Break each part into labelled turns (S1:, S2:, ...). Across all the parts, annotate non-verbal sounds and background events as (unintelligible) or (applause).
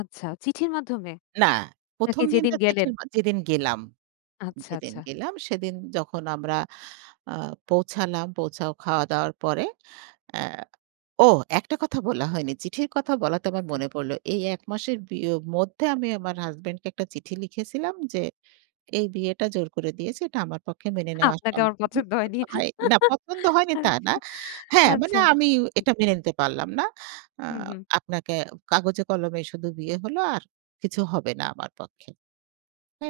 S1: আচ্ছা। চিঠির মাধ্যমে?
S2: না,
S1: নাকি
S2: ১ম
S1: যেদিন
S2: দিনটা
S1: গেলেন।
S2: (unintelligible) যেদিন গেলাম
S1: আচ্ছা,
S2: যেদিন
S1: আচ্ছা।
S2: গেলাম সেদিন যখন আমরা আ পৌঁছালাম পৌঁছায় খাওয়া-দাওয়ার পরে এ্যা ও একটা কথা বলা হয়নি। চিঠির কথা বলা তো আমার
S1: আচ্ছা।
S2: মনে পড়ল। এই ১ মাসের বিও মধ্যে আমি আমার হাসবেন্ড কে একটা চিঠি লিখেছিলাম যে, এই বিয়েটা জোর করে দিয়েছি। এটা আমার পক্ষে মেনে নেওয়া
S1: আপনাকে আমার
S2: (unintelligible)
S1: পছন্দ হয়নি।
S2: না পছন্দ হয়নি তা না। হ্যা,
S1: আচ্ছা,
S2: মানে
S1: আচ্ছা।
S2: আমি
S1: উ
S2: এটা মেনে নিতে পারলাম না। আ
S1: হু, হুম।
S2: আপনাকে কাগজে কলমে শুধু বিয়ে হল আর কিছু হবে না আমার পক্ষে। হ্যা,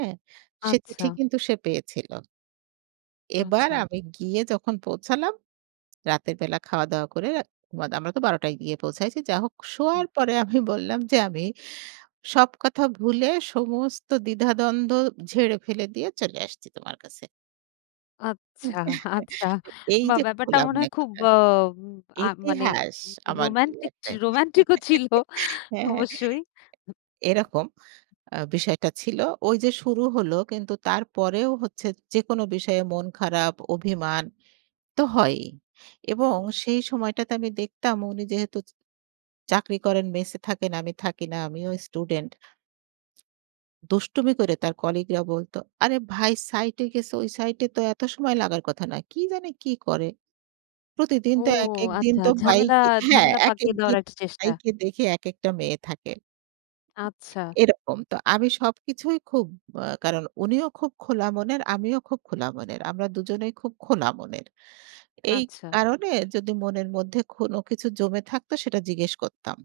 S2: সে চিঠি
S1: আচ্ছা।
S2: কিন্তু সে পেয়েছিল। এবার
S1: আচ্ছা।
S2: আমি গিয়ে যখন পৌঁছালাম। (tsk) রাতের বেলা খাওয়া-দাওয়া করে, মাদ আমরা তো ১২টায় গিয়ে পৌঁছায়ছি যা হোক
S1: হুম।
S2: শোয়ার পরে আমি বললাম যে, আমি সব কথা ভুলে সমস্ত দ্বিধাদ্বন্দ্ব ঝেড়ে ফেলে দিয়ে চলে আসছি তোমার কাছে।
S1: আচ্ছা, আচ্ছা
S2: (chuckles) এই
S1: বা
S2: যে,
S1: ব্যাপারটা
S2: খোলা
S1: মনে
S2: মনে
S1: হয় খুব
S2: কথা।
S1: অ আ মানে
S2: ইতিহাস আমার
S1: রোমান্টিক,
S2: বিয়েতে
S1: রোমান্টিক ও ছিল
S2: (chuckles) হ্যা
S1: অবশ্যই।
S2: এরকম আ বিষয়টা ছিল। ওই যে, শুরু হল কিন্তু তারপরেও হচ্ছে যেকোন বিষয়ে মন খারাপ অভিমান তো হয়ই। এবং
S1: হুম।
S2: সেই সময়টাতে আমি দেখতাম উনি যেহেতু চ চাকরি করেন মেসে থাকেন, আমি থাকি না, আমিও স্টুডেন্ট। দুষ্টুমি করে তার কলিগরা বলতো, "আরে ভাই সাইটে গেছে ওই সাইটে এ তো এত সময় লাগার কথা না, কি জানে কি করে। প্রতিদিন
S1: ও
S2: তো এক, এক, দিন
S1: আচ্ছা,
S2: তো
S1: ঝামেলা,
S2: ভাইকে হ্যা
S1: ঝামেলা,
S2: এক, এক,
S1: পাকিয়ে দেওয়ার
S2: দিন
S1: একটা চেষ্টা।
S2: ভাইকে দেখে এক একটা মেয়ে থাকে"।
S1: আচ্ছা।
S2: এরকম তো আমি সবকিছুই খুব আ কারণ উনিও খুব খোলা মনের আমিও খুব খোলা মনের। আমরা ২ জনেই খুব খোলা মনের। এই
S1: আচ্ছা।
S2: কারণে যদি মনের মধ্যে কোন কিছু জমে থাকত সেটা জিজ্ঞেস করতাম।